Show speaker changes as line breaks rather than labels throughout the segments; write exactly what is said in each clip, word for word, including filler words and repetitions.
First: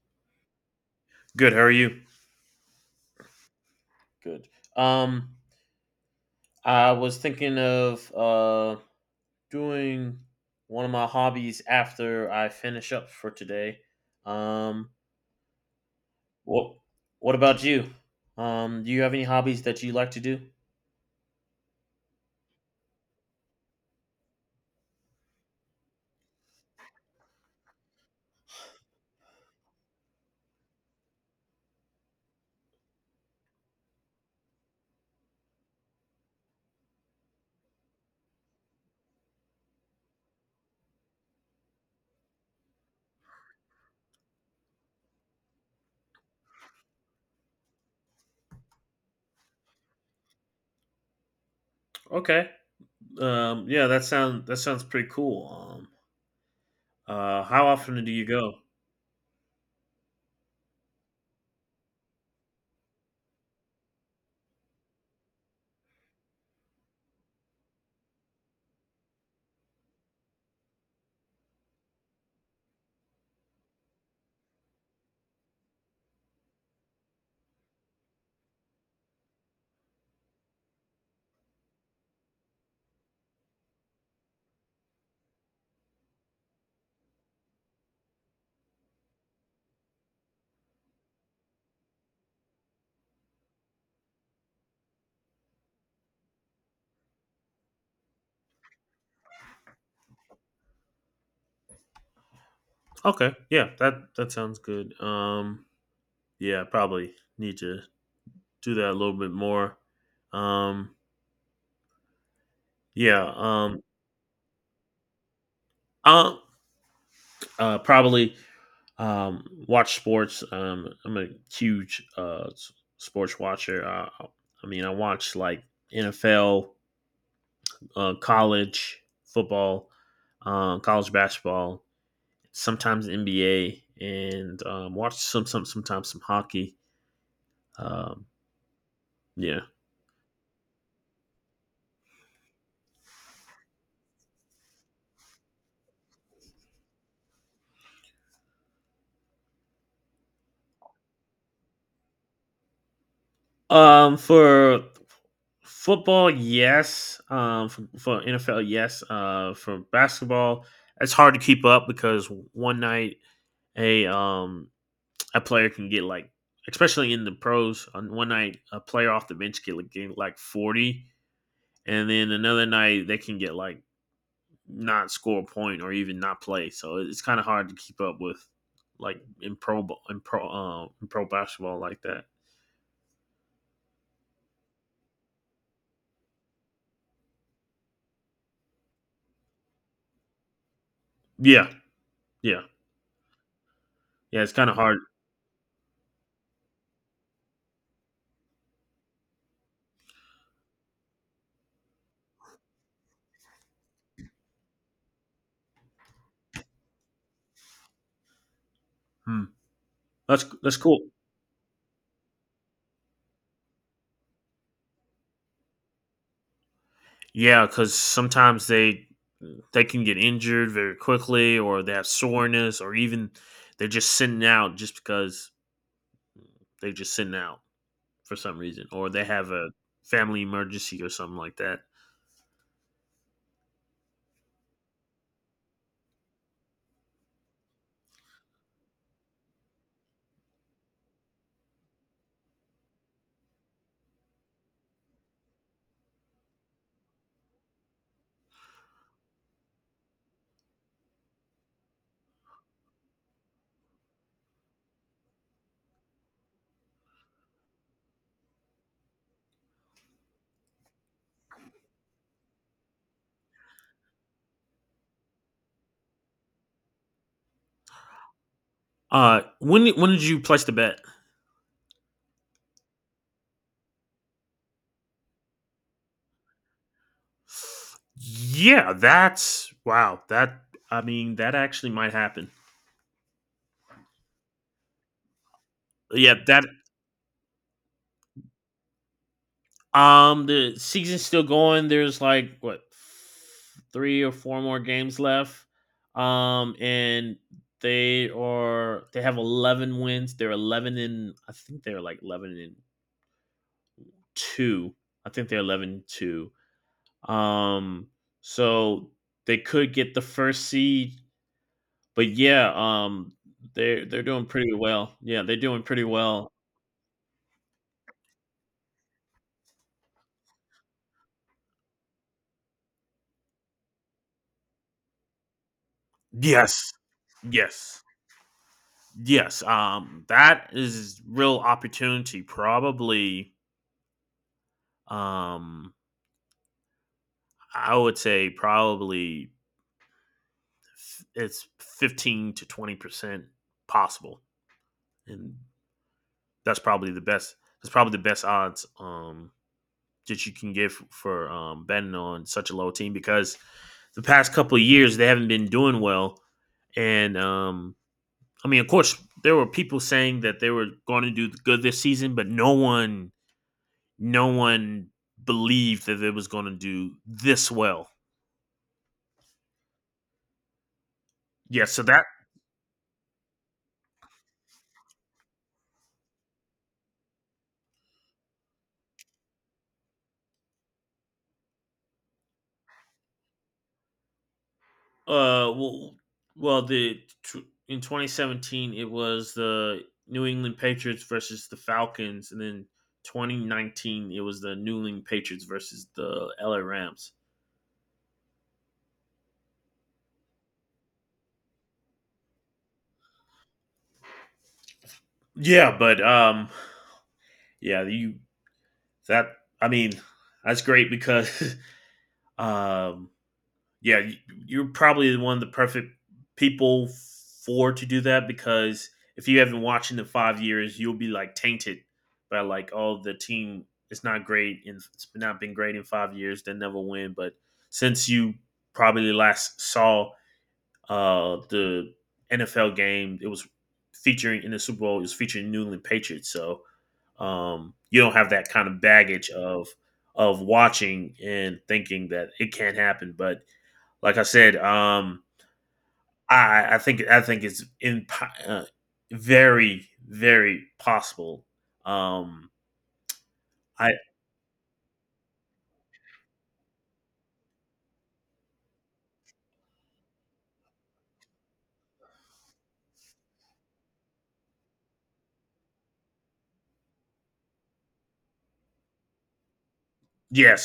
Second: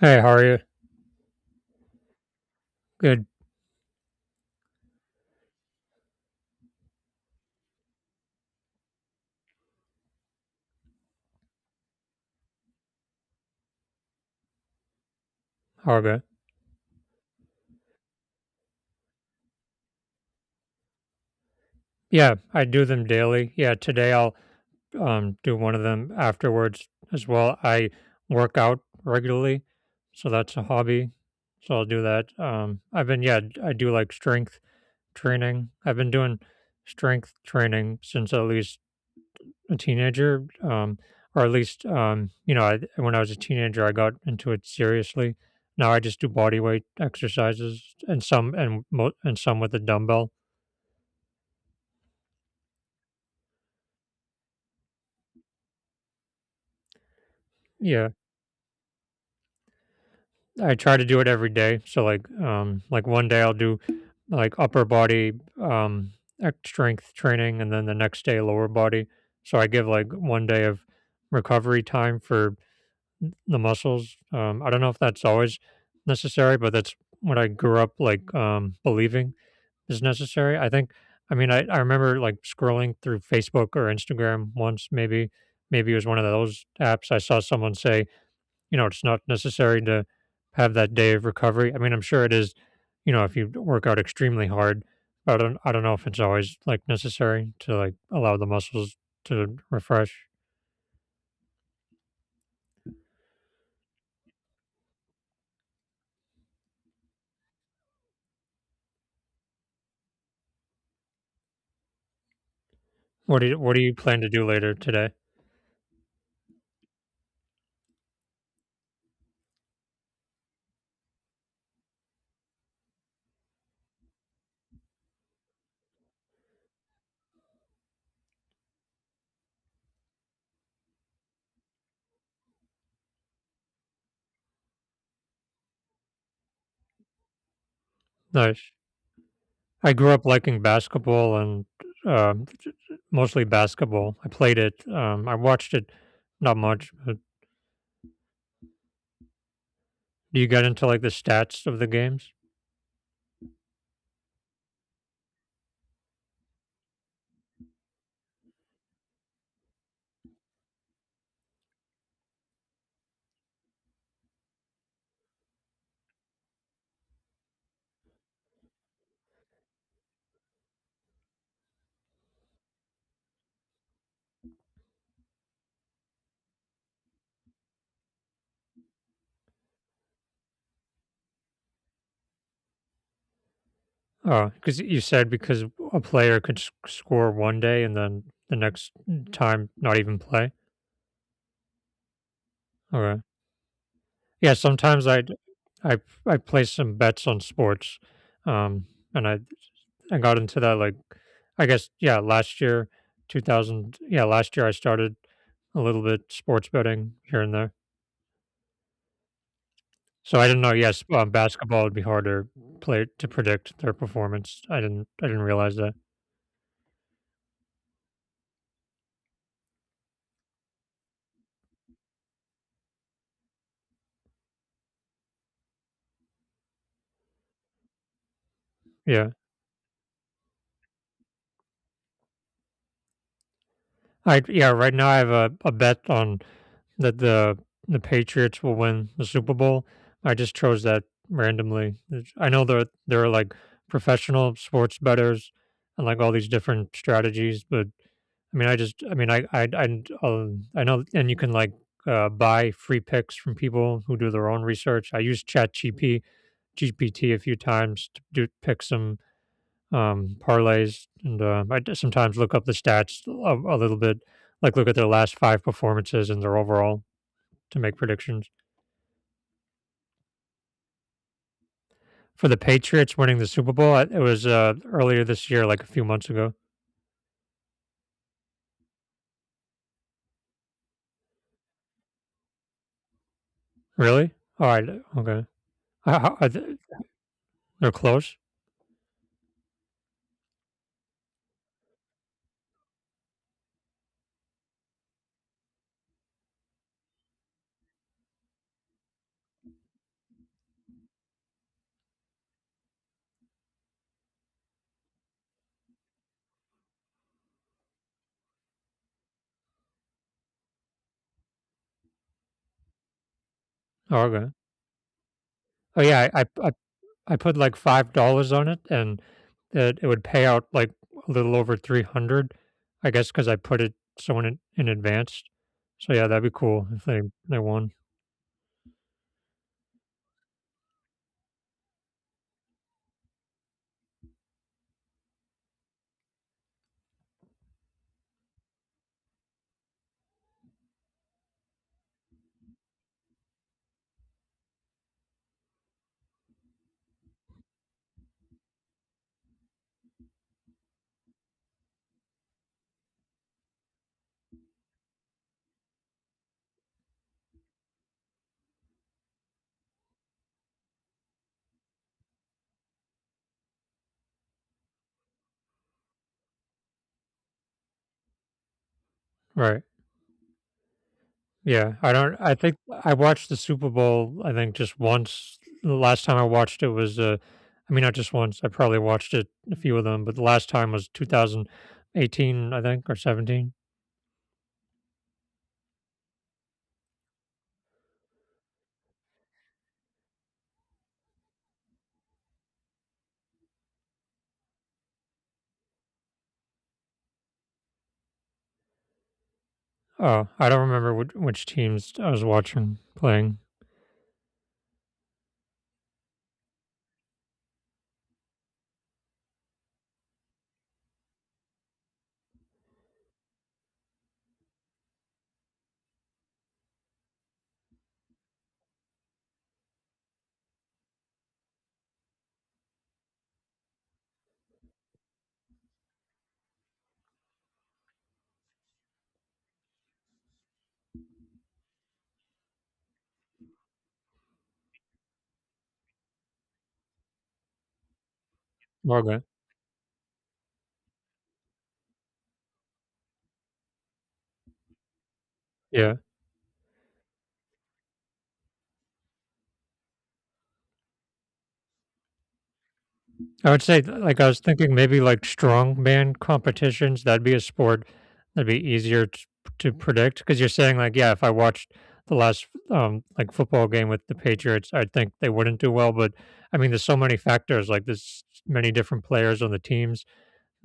Hey, how are you?
Good. How are you?
Good.
Good. Um, I was thinking of uh doing one of my hobbies after I finish up for today. Um,
How about?
what what about you? Um, do you have any hobbies that you like to do?
Yeah, I do them daily. Yeah, today I'll um do one of them afterwards as well. I work out regularly, so that's a hobby. So I'll do that. Um, I've been yeah, I do like strength training. I've been doing strength training since at least a teenager. Um, or at least um, you know, I, when I was a teenager, I got into it seriously. Now I just do body weight exercises and some and mo- and some with a dumbbell.
Okay. Um, yeah, that sound that sounds pretty cool. Um, uh, how often do
Yeah.
you go?
I try to do it every day. So like um like one day I'll do like upper body um ex- strength training and then the next day lower body. So I give like one day of recovery time for the muscles. Um I don't know if that's always necessary, but that's what I grew up like um believing is necessary. I think I mean I, I remember like scrolling through Facebook or Instagram once maybe maybe it was one of those apps I saw someone say you know, it's not necessary to have that day of recovery. I mean, I'm sure it is, you know, if you work out extremely hard, but I don't I don't know if it's always like necessary to like allow the muscles to refresh.
Okay. Yeah, that that sounds good. Um, yeah, probably need to do that a little bit more. Um, yeah.
What do you what
Um,
do you plan to do later today?
uh, Uh, probably um, watch sports. Um, I'm a huge uh, s- sports watcher. Uh, I mean, I watch like N F L, uh, college football, um, college basketball, sometimes N B A, and um, watch some some sometimes some hockey. Um,
Nice.
yeah.
I grew up liking basketball and um, mostly basketball. I played it. Um, I watched it not much, but do you get into like the stats of the games?
Um, for football, yes. Um, for, for N F L, yes. Uh, for basketball, it's hard to keep up because one night a um a player can get like, especially in the pros, on one night a player off the bench can get like forty, and then another night they can get like not score a point or even not play. So it's kind of hard to keep up with, like in pro in pro uh, in pro basketball like that.
Oh, because you said because a player could s- score one day and then the next time not even play.
Yeah, yeah,
Okay.
yeah. It's
Yeah,
kind of hard.
sometimes I I I place some bets on sports, um, and I I got into that like I guess yeah, last year, two thousand yeah, last year I started a little bit sports betting here and there.
Hmm.
So
That's
I didn't know
that's cool.
yes, um, basketball would be harder play to predict their performance. I didn't I didn't realize that.
Yeah, because sometimes they they can get injured very quickly, or they have soreness, or even they're just sitting out just because they're just sitting out. for some reason, or they
Yeah.
have a family emergency or something like that.
I yeah, right now I have a, a bet on that the the Patriots will win the Super Bowl. I just chose that randomly. It's- I know that there are like professional sports bettors and like all these different strategies, but I mean, I just, I mean, I, I, I, um, I know, and you can like uh, buy free picks from people who do their own research. I use Chat G P G P T a few times to do pick some um, parlays, and uh, I d- sometimes look up the stats a, a little bit, like look at their last five performances and their overall to make predictions.
Uh, when when did you place the bet?
For the Patriots winning the Super Bowl, I- it was uh, earlier this year, like a few months ago.
Yeah, that's wow. That I mean, that actually might happen.
Really? All right. Okay. How-
Yeah,
how- are
that
they- they're close.
Um, the season's still going. There's like, what, three or four more games left. Um, and they are they have eleven wins. They're eleven, and I think they're like eleven and two. I think they're eleven and two. Um, so they could get the first seed, but yeah, um, they're they're
Oh,
doing
okay.
pretty well. Yeah, they're doing
Oh
pretty
yeah, I,
well.
I I put like five dollars on it and it, it would pay out like a little over three hundred, I guess, because I put it so in, in advance. So yeah, that'd be cool
Yes.
if they, they won.
Yes. Yes, um, that is real opportunity. Probably, um, I would say probably f- it's fifteen to twenty percent possible, and that's probably the best. That's probably the best odds um, that you can give for um, betting on such a low team because the past couple of years they haven't been doing well, and um, I mean, of course, there were people saying that they were going to do good this season, but no one no one believed that it was going to do this well.
Right.
Yeah,
Yeah.
so
I
that
don't, I think I watched the Super Bowl, I think just once. The last time I watched it was, uh, I mean, not just once. I probably watched it a few of them, but the last time was two thousand eighteen, I think, or seventeen.
uh well, well the in twenty seventeen it was the New England Patriots versus the Falcons, and then twenty nineteen it was the New England Patriots versus the L A Rams.
Oh, I don't remember which, which teams I was watching playing.
Yeah, but um yeah, you that I mean, that's great because um yeah, y you're probably one of the perfect people for to do that, because if you haven't watched in the five years, you'll be, like, tainted by, like, "Oh, the team is not great and it's not been great in five years. they never win." But since you probably last saw, uh, the N F L game, it was featuring in the Super Bowl, it was featuring New England Patriots, so, um, you don't have that kind of
Okay.
baggage of of watching and thinking that it can't happen, but like I said, um,
Yeah.
I I think I think it's in uh, very very possible. Um,
I would say,
I
like, I was thinking maybe like strongman competitions. That'd be a sport that'd be easier to, to predict because you're saying, like, yeah, if I watched the last um like football game with the Patriots, I think they wouldn't do well. But I mean, there's so many factors. Like, there's many different players on the teams.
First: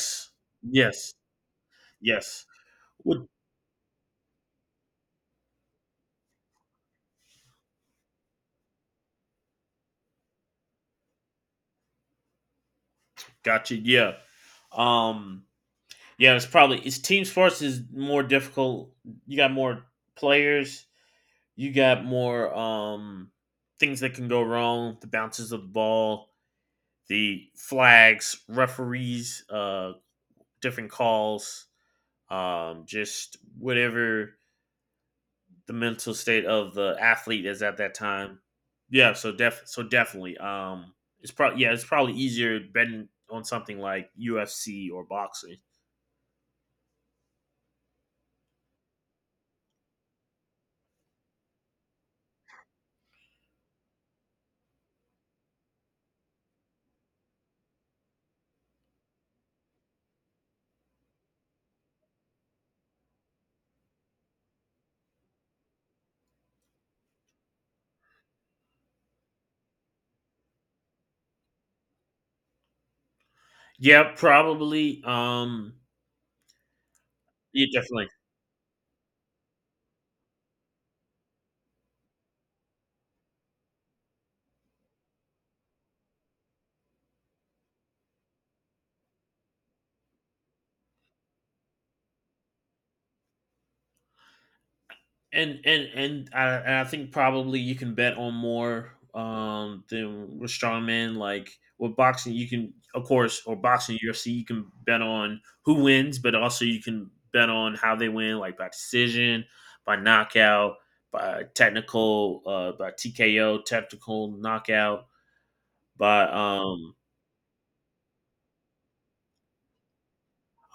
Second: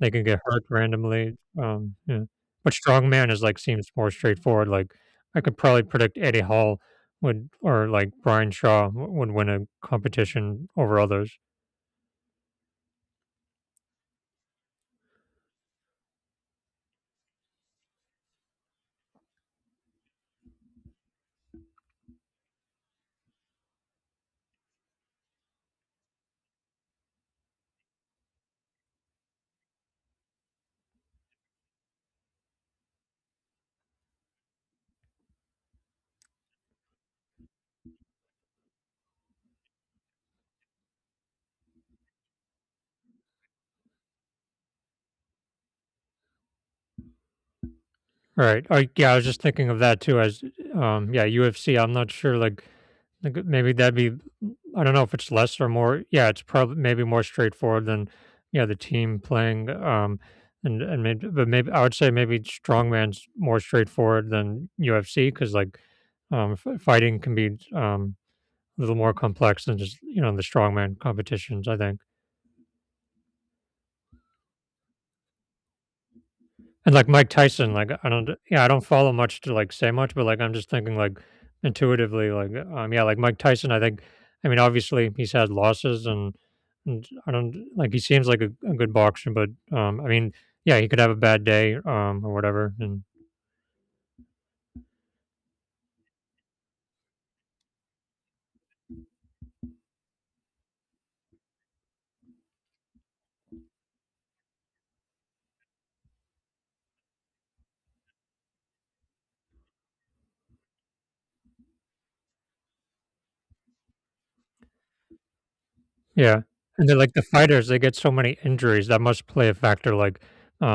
They can get hurt
yes,
randomly. Um, yeah.
yes.
But
Would
strongman is like seems more straightforward. Like, I could probably predict Eddie Hall would or like Brian Shaw w- would win a competition over others.
Gotcha. Yeah. Um, yeah, it's probably it's team sports is more difficult. You got more players. You got more um things that can go wrong. The bounces of the ball, the flags, referees, uh, different calls. Um, just whatever the mental state of the athlete is at that time. Yeah, so def so definitely. Um, it's probably Yeah, it's probably easier betting on something like U F C or boxing.
Right. Oh, yeah, I was just thinking of that too as um yeah, U F C. I'm not sure like like, maybe that'd be I don't know if it's less or more. Yeah, it's probably maybe more straightforward than yeah, the team playing um and and maybe but maybe I would say maybe strongman's more straightforward than U F C cuz like um f- fighting can be um a little more complex than just, you know, the strongman competitions, I think.
Yeah, probably. Um,
And like Mike
yeah,
Tyson, like
definitely.
I don't, yeah, I don't follow much to like say much, but like I'm just thinking like intuitively, like um, yeah, like Mike Tyson, I think, I mean, obviously he's had losses, and, and I don't like he seems like a, a good boxer, but um, I mean, yeah, he could have a bad day, um, or whatever, and
and and and I, and I think probably you can bet on more um than with strongman. Like with boxing, you can, of course, or boxing U F C, you can bet on who wins, but also you can bet on how they win, like by decision, by knockout, by technical, uh, by T K O, technical knockout, by
Yeah, and
um.
then, like, the fighters, they get so many injuries that must play a factor, like,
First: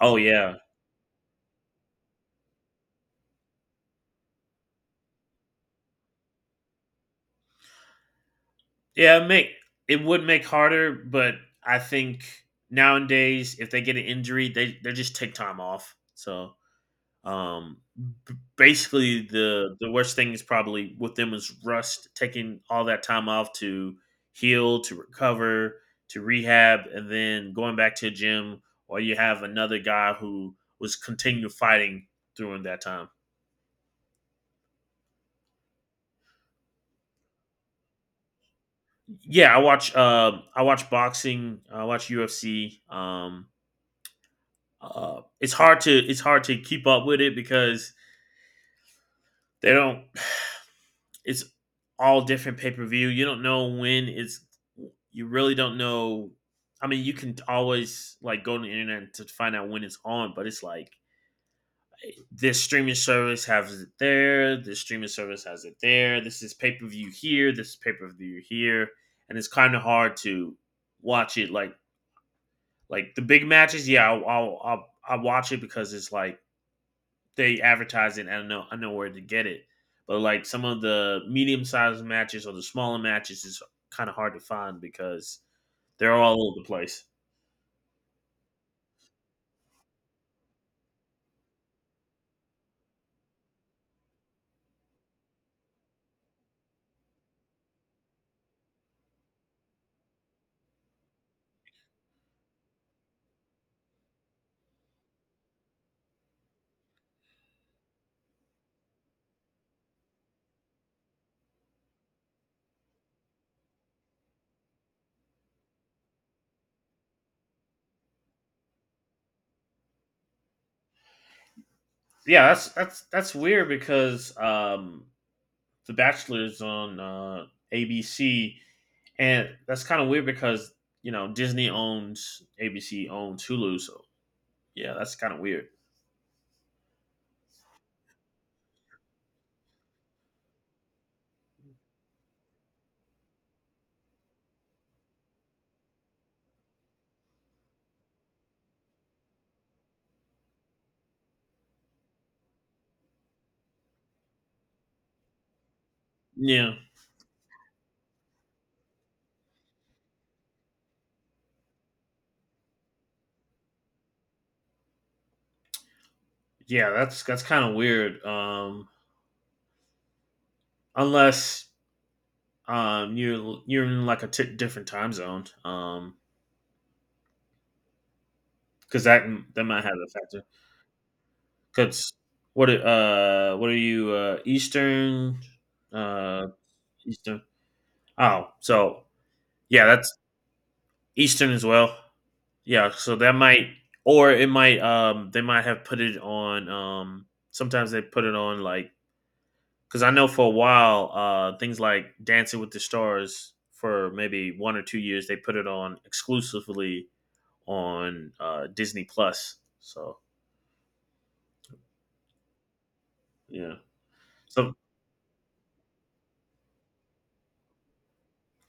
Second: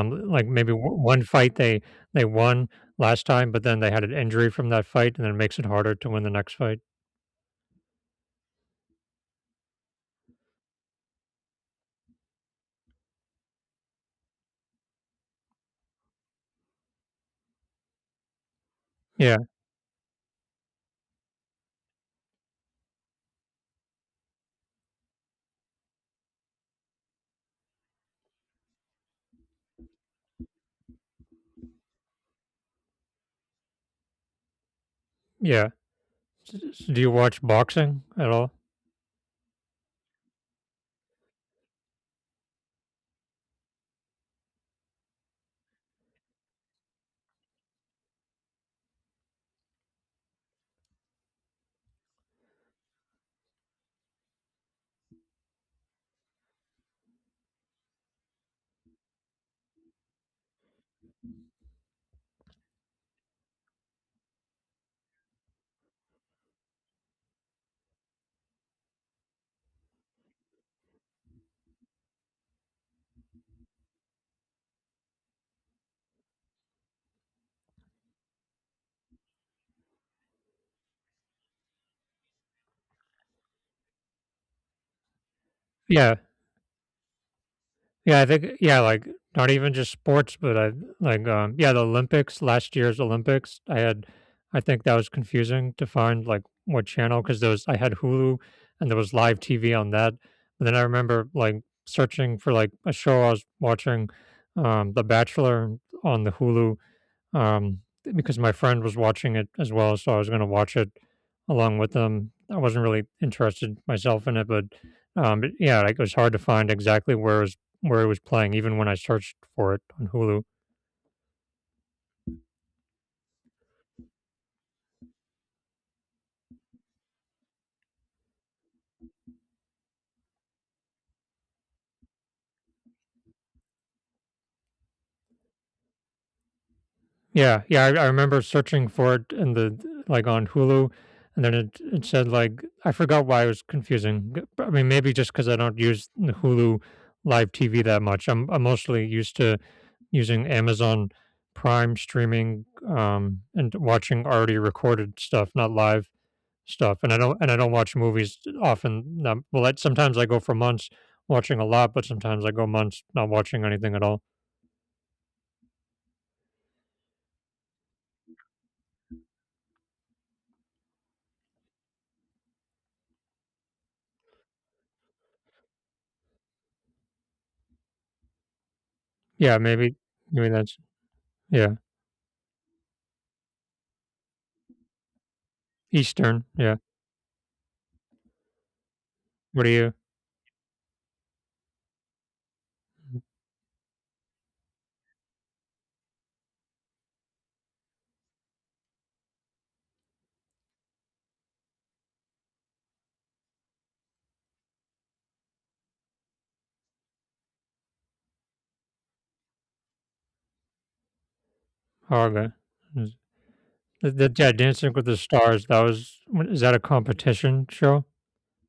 Oh
like
yeah,
maybe w- one fight they they won last time, but then they had an injury from that fight, and then it makes it harder to win the next fight.
yeah. it Make it would make harder, but I think nowadays if they get an injury, they they just take time off. So Um, b- basically,
Yeah,
the the worst thing is probably with them is rust, taking all that time off to heal, to recover, to rehab, and then going back to a gym. Or you have another guy who was continue fighting during that time.
yeah. S s Do you watch boxing at all?
Yeah, I watch. Um, I watch boxing. I watch U F C. Um, uh, it's hard to it's hard to keep up with it because they don't it's all different pay per view. You don't know when it's. You really don't know. I mean, you can always like go to the internet to find out when it's on, but it's like this streaming service has it there. This streaming service has it there. This is pay per view here. This is pay per view here, and it's kind of hard to watch it. Like like the big matches, yeah, I'll I'll, I'll, I'll watch it because it's like they advertise it. I don't know I know where to get it, but like some of the medium sized matches or the smaller matches is kind of hard to find because they're
Yeah.
all over the place.
Yeah, I think yeah, like not even just sports, but I like um yeah, the Olympics, last year's Olympics, I had I think that was confusing to find like what channel because there was I had Hulu and there was live T V on that. But then I remember like searching for like a show I was watching um The Bachelor on the Hulu um, because my friend was watching it as well, so I was going to watch it along with them. I wasn't really interested myself in it, but um, it, yeah, like it was hard to find exactly where it was where it was playing, even when I searched for it on Hulu.
Yeah, that's that's that's weird because um, the Bachelor's on uh, A B C, and that's kind of weird because, you know, Disney owns A B C owns Hulu, so yeah, that's kind of weird.
Yeah, yeah, I, I remember searching for it in the like on Hulu, and then it it said like I forgot why it was confusing. G- I mean, maybe just because I don't use the Hulu live T V that much. I'm I'm mostly used to using Amazon Prime streaming um, and watching already recorded stuff, not live
Yeah,
stuff. And I don't and I don't watch movies often. Um, well, that sometimes I go for months watching a lot, but sometimes I go months not watching anything at all.
yeah, that's that's kind of weird. Um, unless Um, you're you're in like a t- different time zone. Um, because that
Yeah,
that might have
maybe
a factor.
maybe that's yeah
Because what are- uh what are you, uh Eastern?
Eastern.
uh
Yeah,
Eastern? Oh, so
what are
yeah,
you?
that's Eastern as well. Yeah, so that might or it might um they might have put it on. Um sometimes they put it on like because I know for a while uh things like Dancing with the Stars for maybe one or two years they put it on exclusively on uh, Disney Plus. So
Haga. Is-
yeah,
That, that, yeah,
so
Dancing with the Stars. That was what- is that a competition show?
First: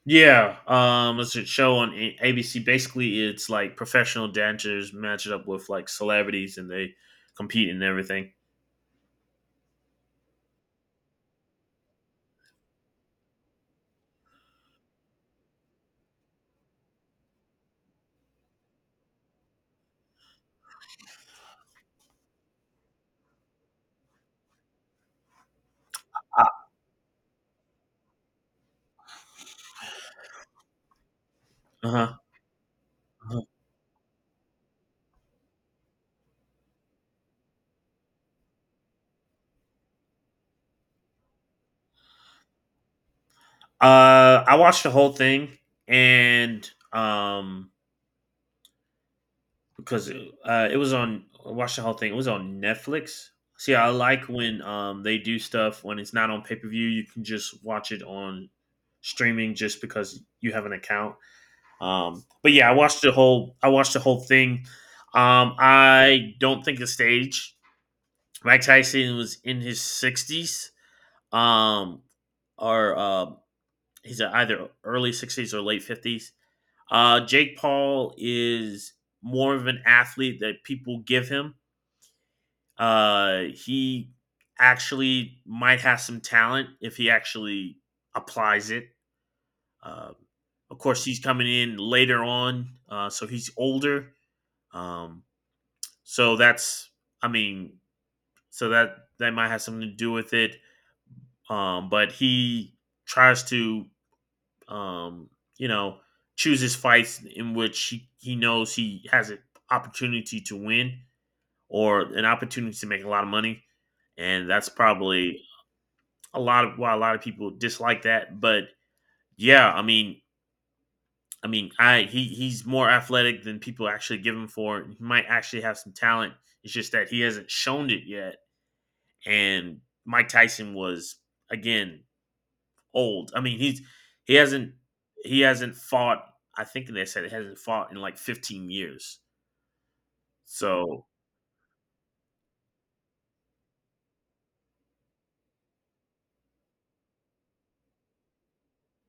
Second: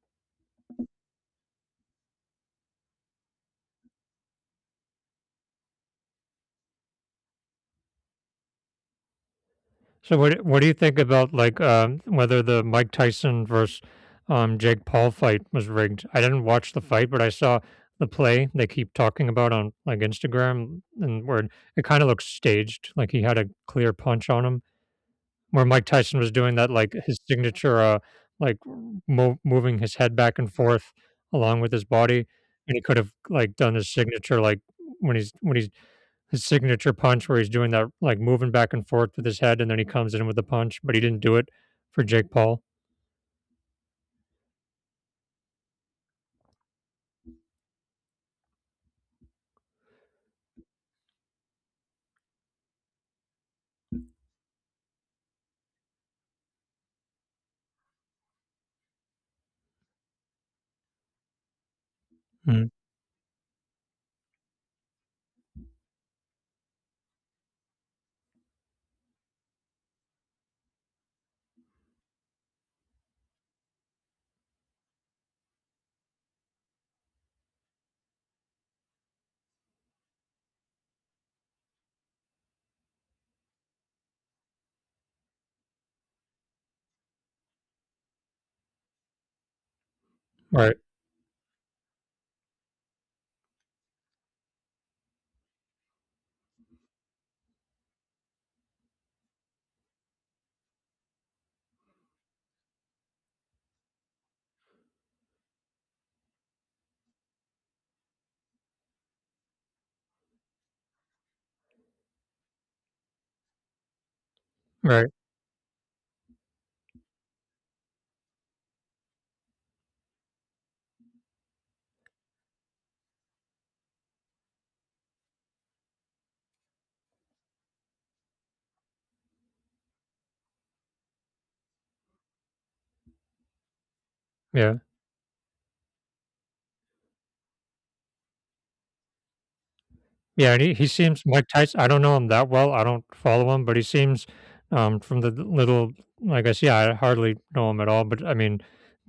yeah, um, it's a show on A- ABC. Basically, it's like professional dancers match it up with like celebrities, and they compete and everything.
So what what do you think about like um, whether the Mike Tyson versus um, Jake Paul fight was rigged? I didn't watch the fight, but I saw the play they keep talking about on like Instagram, and where it, it kind of looks staged, like he had a clear punch on him, where Mike Tyson was
Uh
doing that like his signature, uh, like mo- moving his head back and forth along with his
huh.
body, and he could have
Uh-huh.
like done his signature like when he's when he's his signature punch where he's doing that like moving back and forth with his head and then he comes in with the punch, but he didn't do it for Jake Paul.
Uh, I watched the whole thing, and um, because uh, it was on, I watched the whole thing. It was on Netflix. See, I like when um they do stuff when it's not on pay per view. You can just watch it on streaming just because you have an account. Um, but
Mm,
yeah, I watched the whole. I watched the whole thing. Um, I don't think it's staged. Mike Tyson was in his sixties, um, or uh, he's either early sixties or late fifties. Uh, Jake Paul is more of an athlete that people give him. Uh, he actually might have some talent if he actually applies it. Uh,
right,
of course, he's coming in later on, uh, so he's older. Um, So that's I mean, so that that might have something to do with it. Um, but he tries to um, you know, choose his fights in which he, he knows he has an opportunity to win or an opportunity to make a lot of money. And that's
right,
probably a lot of why a lot of people dislike that. But yeah, I mean I mean I he he's more athletic than people actually give him for. He might actually have some talent. It's just that he hasn't shown it yet, and Mike Tyson was, again, old. I mean, he's he hasn't
yeah.
he hasn't fought. I think they said he hasn't fought in like fifteen years.
Yeah, and he, he
So
seems Mike Tyson. I don't know him that well. I don't follow him, but he seems um, from the d- little, I guess, yeah, I hardly know him at all. But I mean,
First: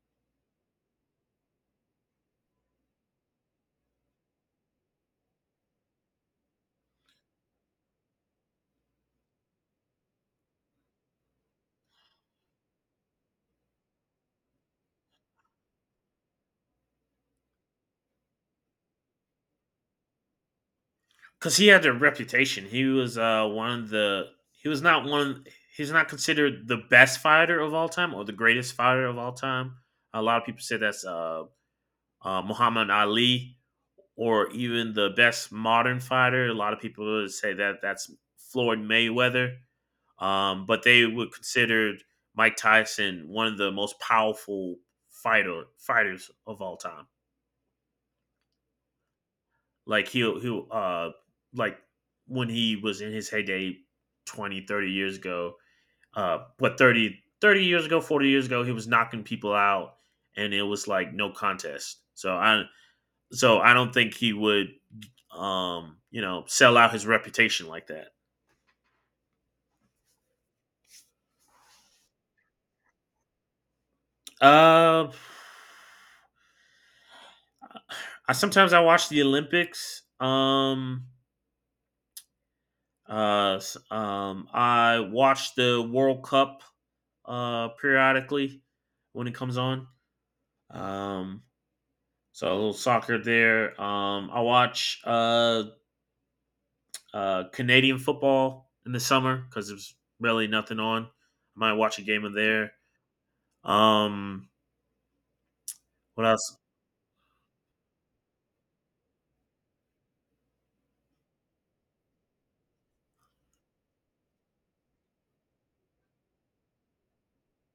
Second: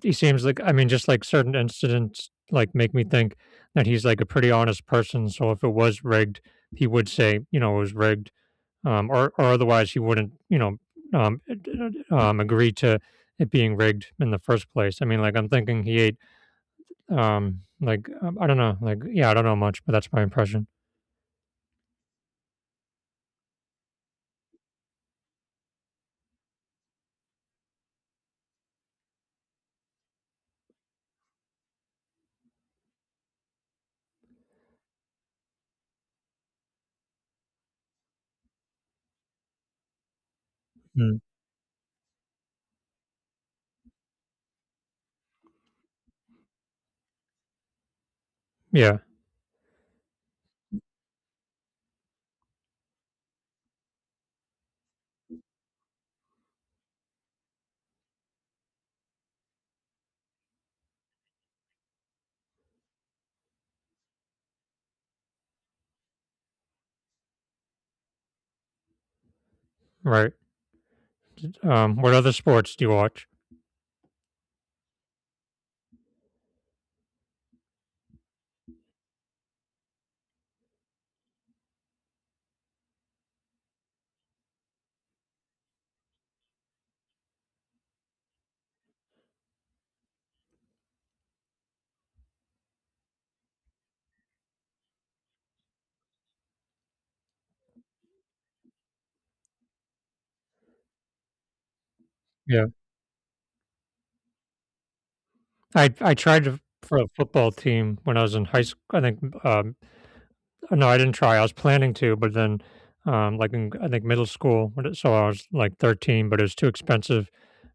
he seems like, I mean, just like certain incidents, like make me think that he's like a pretty honest person. So if it was rigged, he would say, you know, it was rigged, um, or or otherwise he wouldn't, you know, um, um, agree to it being rigged in the first place. I mean, like I'm thinking he ate, um, like um, I don't know, like yeah, I don't know much, but that's my impression.
because he had a reputation, he was uh, one of the he was not one. He's not considered the best fighter of all time or the greatest fighter of all time. A lot of people say that's uh, uh, Muhammad Ali, or even the best modern fighter. A lot of people would say that that's Floyd Mayweather. Um, but they
Mm.
would consider Mike Tyson one of the most powerful fighter fighters of all time.
Yeah.
Like he'll he'll uh like when he was in his heyday twenty, thirty years ago, uh what thirty, thirty years ago, forty years ago, he was knocking people out, and it was like no contest. So I so I don't think he would um, you know, sell out his reputation like that.
Right. Um, what other sports do you watch?
Uh I Sometimes I watch the Olympics. Um Uh, s- um, I watch the World Cup uh, periodically when it comes on. Um, so a little soccer there. Um, I watch uh, uh, Canadian football in the summer because there's really nothing on. I might watch a game of
Yeah.
there. Um,
I I
what
tried
else?
to for a football team when I was in high school. I think um no, I didn't try. I was planning to, but then um like in I think middle school, when it- so I was like thirteen, but it was too expensive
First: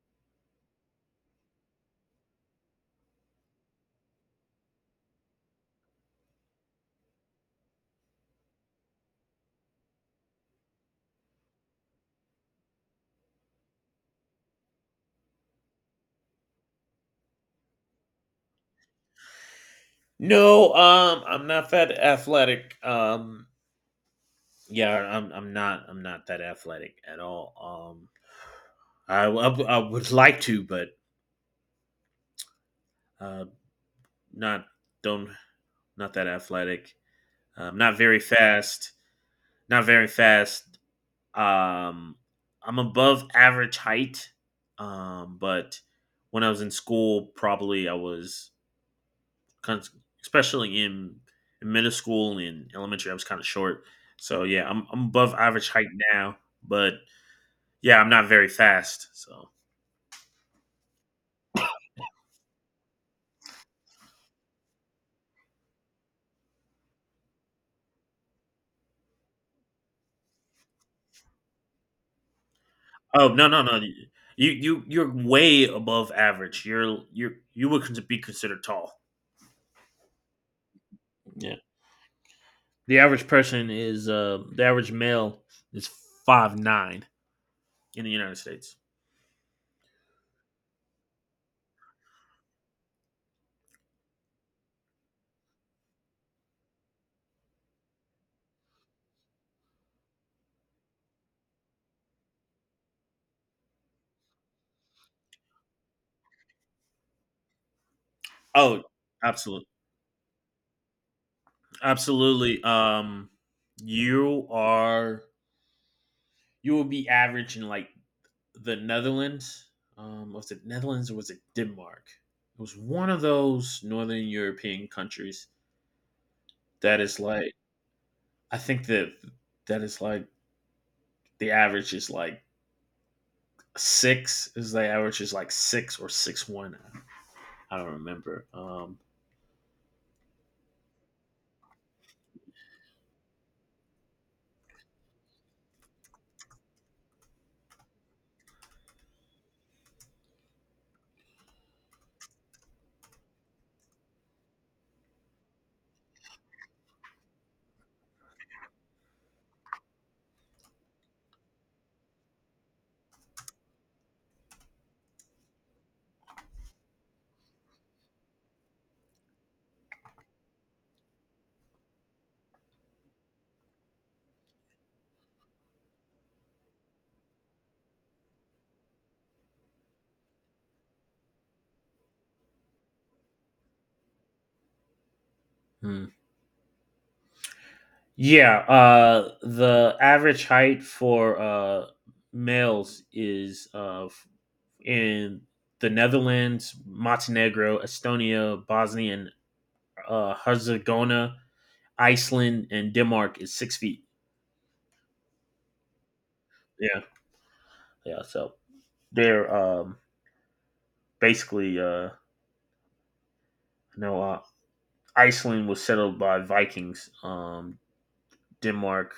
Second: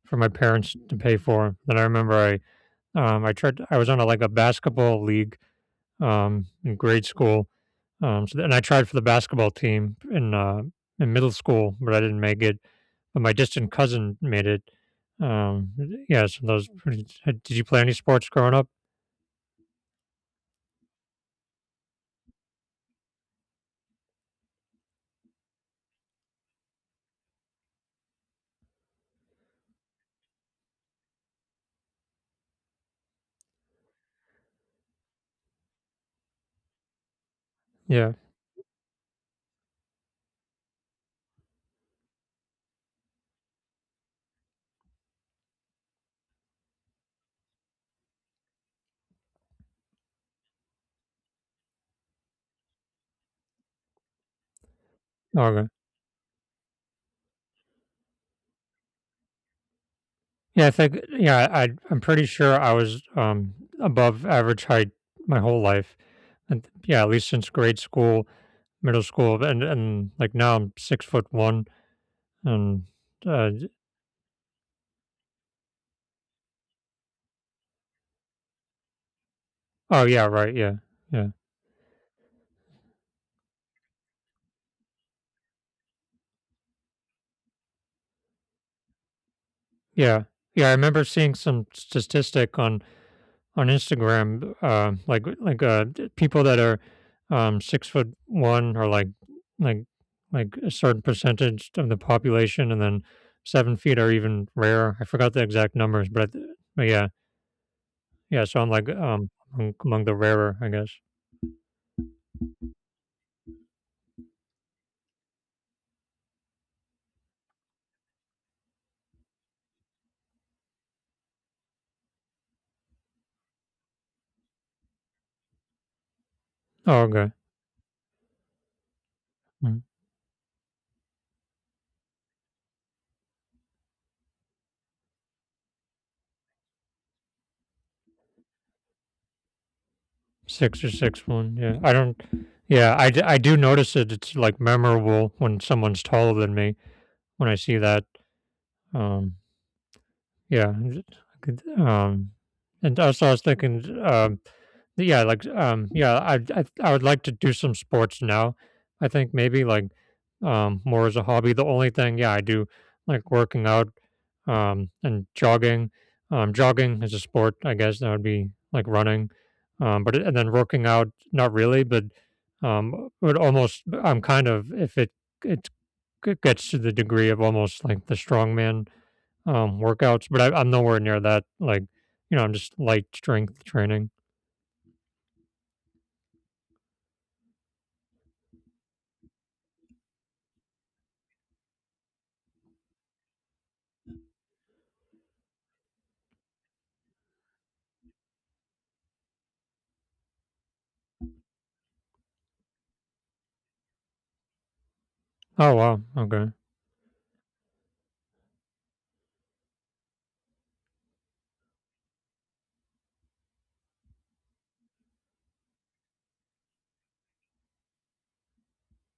for my parents to pay for. Then I remember I um I tried I was on a, like a basketball league um in grade school. Um so, and I tried for the basketball team in uh in middle school, but I didn't make it. But my distant cousin made it. Um, yeah, so those pretty. uh, Did you play any sports growing up?
No, um, I'm not that athletic. Um, yeah, I'm, I'm not. I'm not that athletic at all. Um, I, I, I would like to, but uh, not don't not that athletic. Um, not
Yeah.
very fast. Not very fast. Um, I'm above average height. Um, but when I was in school, probably I was, especially in, in middle school and elementary, I was kind of short. So yeah, I'm I'm above
Okay.
average height now, but yeah, I'm not very fast. So
Yeah, I think yeah, I I'm pretty sure I was um above average height my whole life. And yeah, at least since grade school, middle school, and and like now I'm six foot one. And
oh no
uh,
no no, you you you're way above average. You're you you would con- be considered tall.
oh yeah, right, yeah, yeah.
Yeah. The average person is uh, the average male is five nine in the United States.
Yeah. Yeah, I remember seeing some statistic on on Instagram, uh, like like uh, d- people that are um, six foot one are like like like a certain percentage of the population, and then seven feet are even rare. I forgot the exact numbers, but, I th- but yeah, yeah. So I'm
Oh,
like um
absolutely,
among, among the rarer, I guess.
absolutely. Um, you are you will be average in like the Netherlands. Um, was it Netherlands or was it Denmark? It was one of those northern European countries that
Oh,
is
okay.
like I think that that
Mm.
is like the average is like six is the average is like six or six one. I don't remember. Um,
Six or six one. Yeah, I don't. Yeah, I, d- I do notice it. It's like memorable when someone's taller than me when I see that. Um, Yeah, and it I could, um, and also I was thinking, um, yeah, like, um, yeah, I, I, I would like to do some sports now. I think maybe like, um, more as a hobby. The only thing, yeah, I do like working out, um, and jogging. Um, jogging is a sport, I guess that would be like running. Um, but it- and then working out, not really, but um, would almost. I'm kind of if it it g- gets to the degree of almost like the strongman um, workouts, but I, I'm nowhere near that. Like, you know, I'm just light strength training.
hmm. Yeah, uh, the average height for uh, males is uh, f- in the Netherlands, Montenegro, Estonia, Bosnia and uh, Herzegovina, Iceland, and Denmark is six feet.
Oh wow, okay.
Yeah, yeah. So they're um, basically, uh, you uh, Iceland was settled by Vikings, um, Denmark,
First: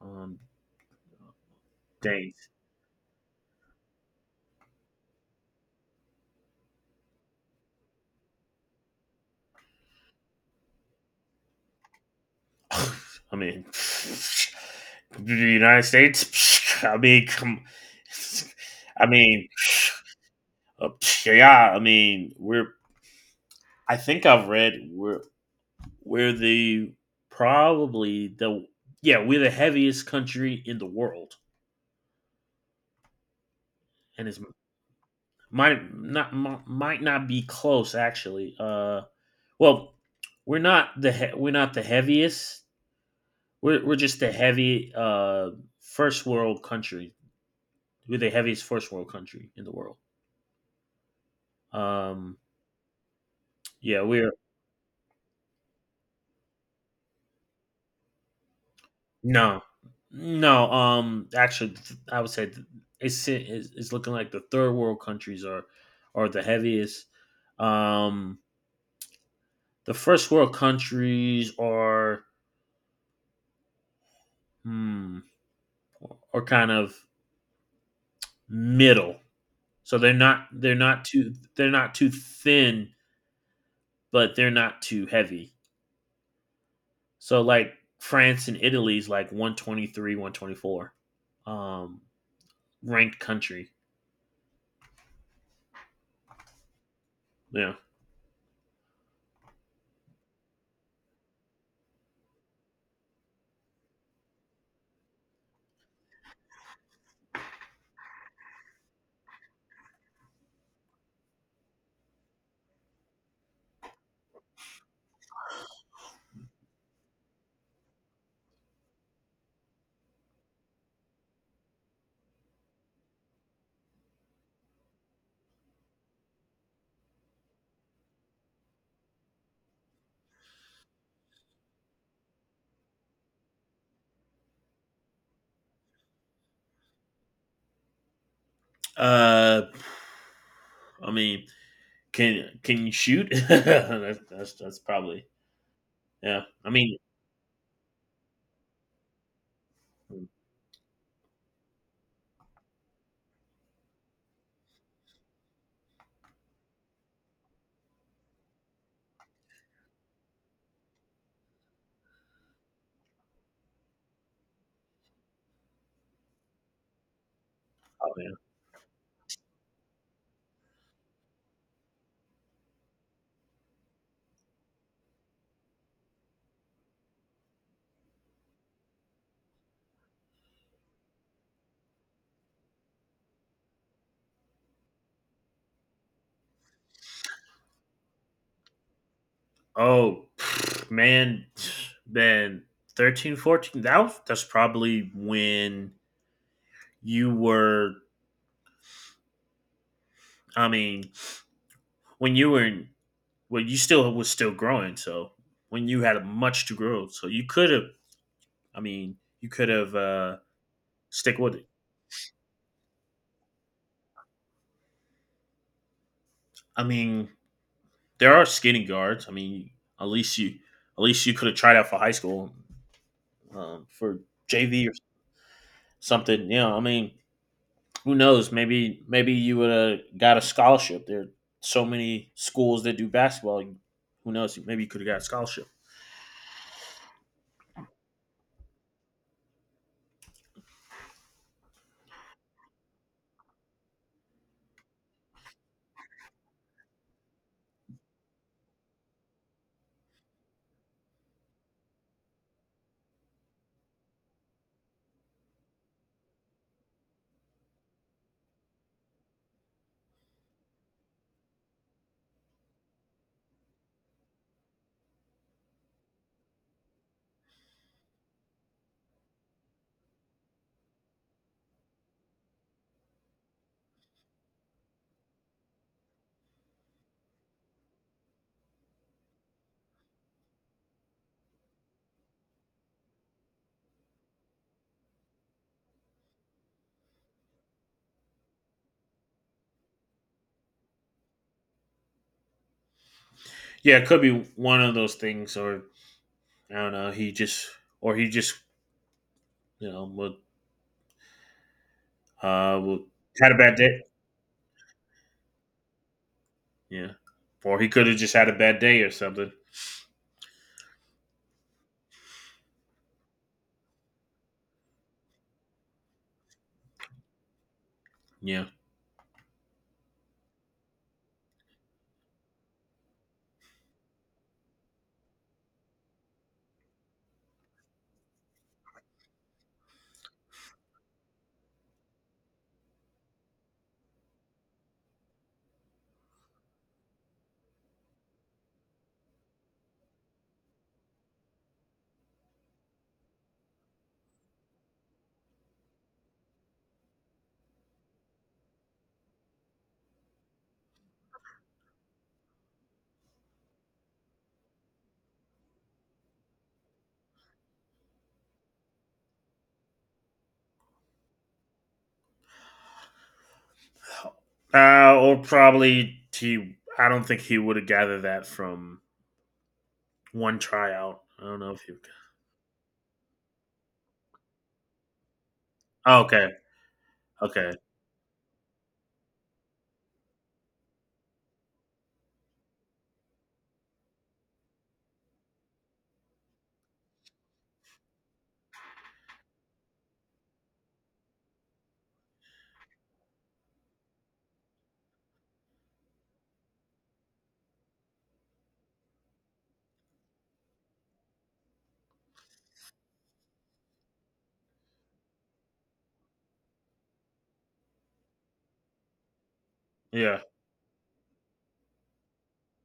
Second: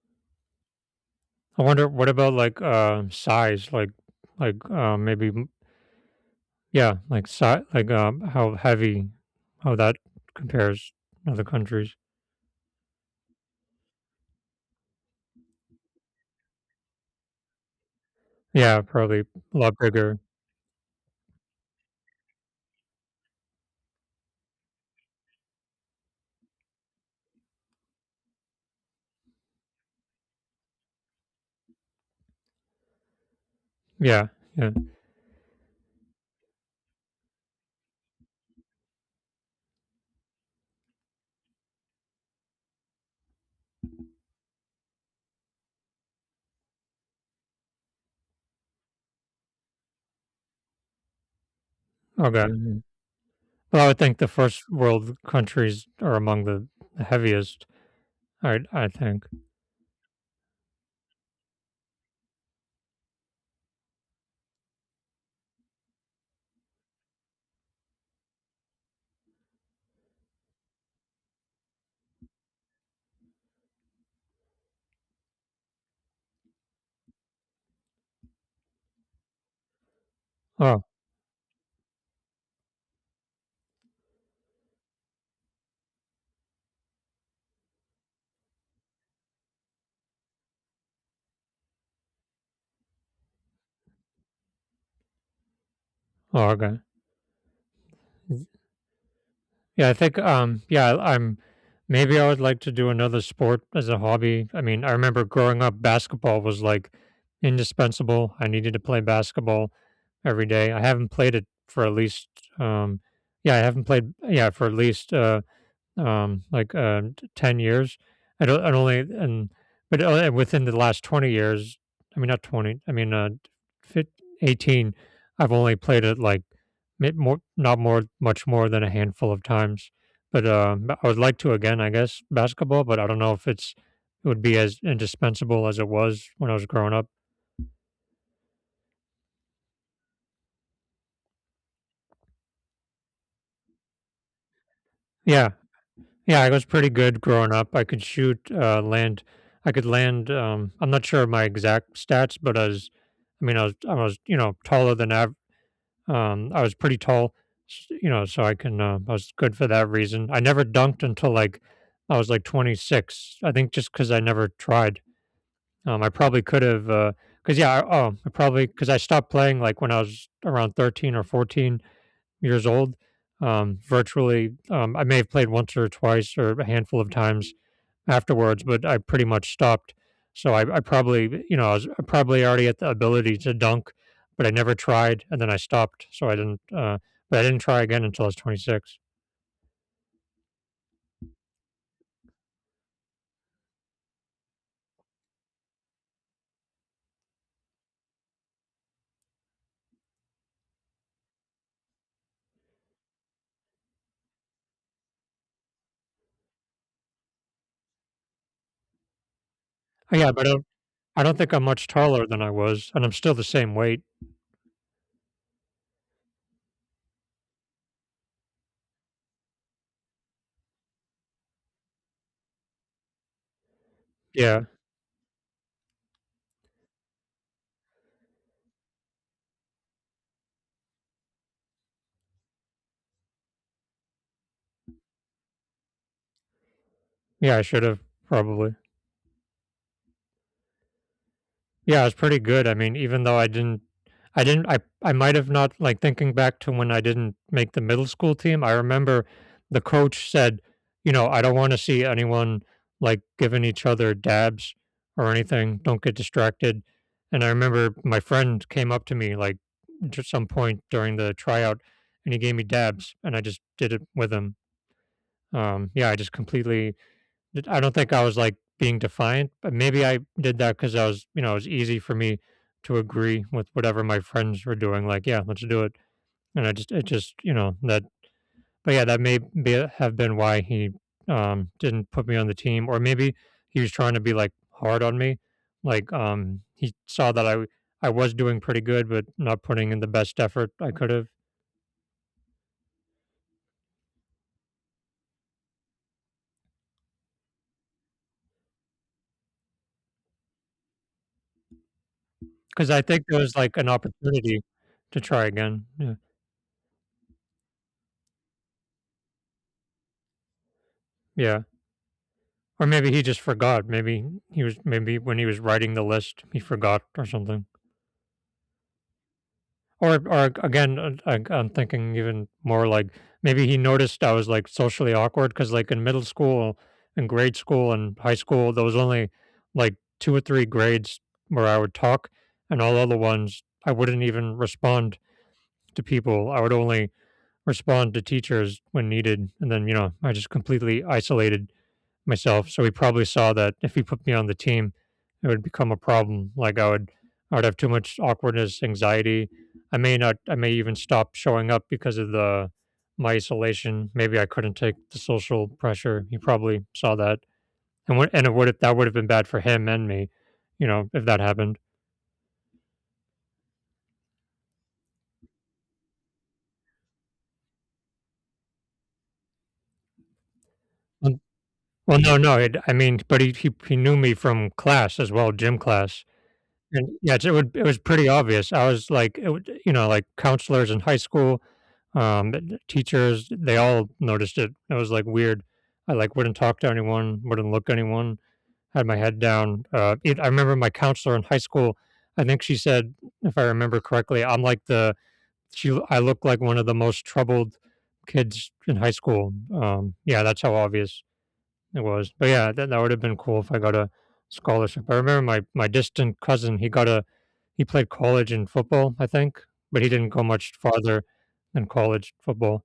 um,
I wonder what about
Danes.
like uh size, like like uh, maybe m- yeah, like si- like um, how heavy, how that compares to other countries.
I mean, the United States. I mean, come,
Yeah,
I
probably a
mean,
lot bigger.
uh, yeah. I mean, we're. I think I've read we're we're the probably the yeah we're the heaviest country in the world, and
Yeah,
it's
yeah.
might not mi- might not be close actually. Uh, well, we're not the he- we're not the heaviest. We're we're just the heavy uh first world country. We're the heaviest first world country in the world. Um,
Okay. Well, I would
yeah,
think the
we're
first world countries are among the, the heaviest. I I think.
no, no. Um, actually, th- I would say th- it's it's it's looking like the third world countries are are the heaviest. Um, the first world countries are hmm, are kind of middle, so they're not they're
Oh,
not too they're not too thin, but they're not too heavy. So like France and Italy's like one twenty three, one twenty four. Um, ranked country.
oh, okay.
Yeah.
Yeah, I think um yeah, I'm maybe I would like to do another sport as a hobby. I mean, I remember growing up basketball was like indispensable. I needed to play basketball every day. I haven't played it for at least um yeah, I haven't played yeah, for at least uh um, like uh, t- ten years. I don't, I don't only, and, but uh, within the last twenty years, I mean, not twenty, I mean, uh, fif- eighteen, I've only played it like ma- more, not more, much more than a handful of times. But uh, b- I would like to again, I guess, basketball, but I don't know if it's, it would be as indispensable as it was when I was growing up.
Uh, I mean, can can you shoot? that's, that's that's probably
Yeah. Yeah,
yeah.
I was
I
pretty
mean,
good growing up. I could shoot, uh, land. I could
oh,
land. Um, I'm not sure of my exact stats, but I was, I mean, I was, I was, you know, taller than av- um, I was pretty tall, s- you know, so I can, uh, I was good for that reason. I never dunked until like I was like twenty-six. I think just because I never tried. Um, I probably could have, uh, because yeah, I, oh, I
yeah.
probably because I stopped playing like when I was around thirteen or fourteen years old. Um, virtually, um, I may have played once or twice or a handful of times afterwards, but I pretty much stopped. So I, I probably, you know, I was probably already at the ability to dunk, but I never tried, and then I stopped. So I didn't, uh, but I didn't try again until I was twenty-six.
Oh man, man, thirteen, fourteen. That was, that's probably when you were. I mean, when you were in, well, you still was still growing. So when you had much to grow, so you could have. I mean, you could have
Oh, yeah,
uh
but I don't, I
stick
don't think
with
I'm
it.
much taller than I was, and I'm still the same weight.
I mean, there are skating guards. I mean, at least you at least you could have tried out for high school, um, for
Yeah,
J V or something. You know, I mean, who knows? Maybe maybe you would have got a scholarship. There are so many schools that do basketball. Who knows? Maybe you could have got a scholarship.
yeah, I should have probably. Yeah, it was pretty good. I mean, even though I didn't I didn't I I might have not like thinking back to when I didn't make the middle school team, I remember the coach said, you know, "I don't wanna see anyone, like, giving each other dabs or anything, don't get distracted," and I remember my friend came up to me, like, at some point during the tryout, and he gave me dabs, and I just did it with him. Um, yeah, I just completely I don't think I was like being defiant, but maybe I did that because I was, you know, it was easy for me to agree with whatever my friends were doing. Like, yeah, let's do it. And I just, it just, you know, that, but yeah, that may be, have been why he um, didn't put me on the team. Or maybe he was trying to be like hard on me. Like, um, he saw that I I was doing pretty good, but not putting in the best effort I could have.
Yeah, it could be one of those things, or I don't know. He just or he just you know would, uh,
Cause
would
I think there
had
was
a bad
like an
day.
opportunity to try again. Yeah.
Yeah, or he could have just had a bad day or something.
Yeah. Or maybe he just forgot. Maybe he was maybe when he was writing the list, he forgot or something.
Yeah.
Or or again, uh, I, I'm thinking even more like maybe he noticed I was like socially awkward because like in middle school in grade school and high school, there was only like two or three grades where I would talk, and all other ones I wouldn't even respond to people. I would only respond to teachers when needed, and then you know I just completely isolated myself. So he probably saw that if he put me on the team, it would become a problem. Like I would, I would have too much awkwardness, anxiety. I may not, I may even stop showing up because of the my isolation. Maybe I couldn't take the social pressure. He probably saw that, and what, and it would have that would have been bad for him and me, you know, if that happened.
Uh, or probably he. I don't think he would have gathered that from one tryout.
Um,
I don't know if he.
Well, no, no, it, I mean, but he, he he knew me from class as well, gym
Oh,
class.
okay.
And yes, it
Okay.
would it was pretty obvious. I was like, it would, you know, like counselors in high school, um, th- teachers, they all noticed it. It was like weird. I like wouldn't talk to anyone, wouldn't look at anyone, had my head down. Uh, it, I remember my counselor in high school. I think she said, if I remember correctly, I'm like the she. I look like one of the most troubled kids in high school. Um, yeah, that's how obvious it was. But yeah, that that would have been cool if I got a scholarship. I remember my my distant cousin. He got a he played college and football, I think, but he didn't
Yeah.
go much farther than college football.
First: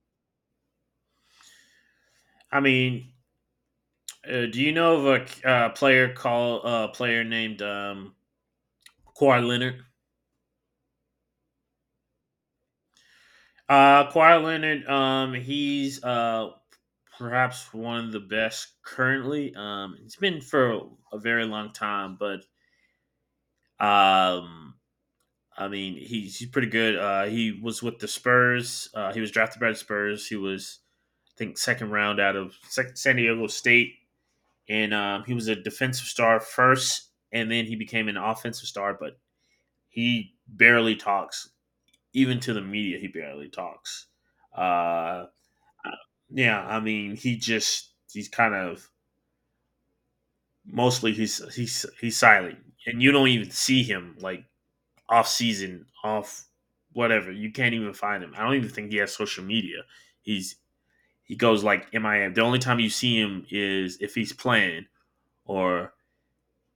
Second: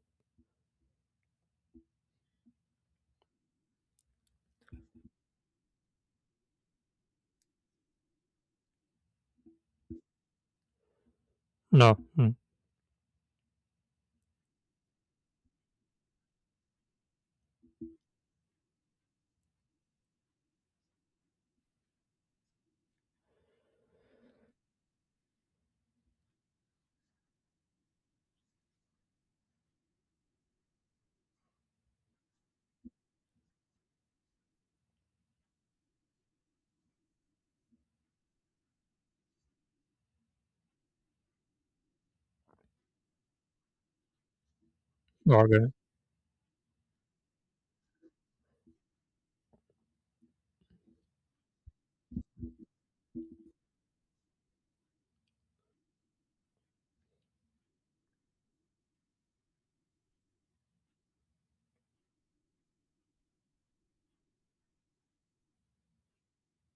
I mean, uh, do you know of a uh, player called a uh, player named um, Kawhi Leonard?
No, mm.
Uh, Kawhi Leonard. Um, he's uh perhaps one of the best currently. Um, it's been for a very long time, but um, I mean, he's he's pretty good. Uh, he was with the Spurs. Uh, he was drafted by the Spurs. He was, I think, second round out of San Diego State, and um, he was a defensive star first, and then he became an offensive star. But he barely talks, even to the media. He barely talks. Uh,
Okay,
yeah, I mean, he just he's kind of mostly he's he's he's silent, and you don't even see him like off season, off whatever. You can't even find him. I don't even think he has social media. He's he goes like M I M. The only time you see him is if he's playing or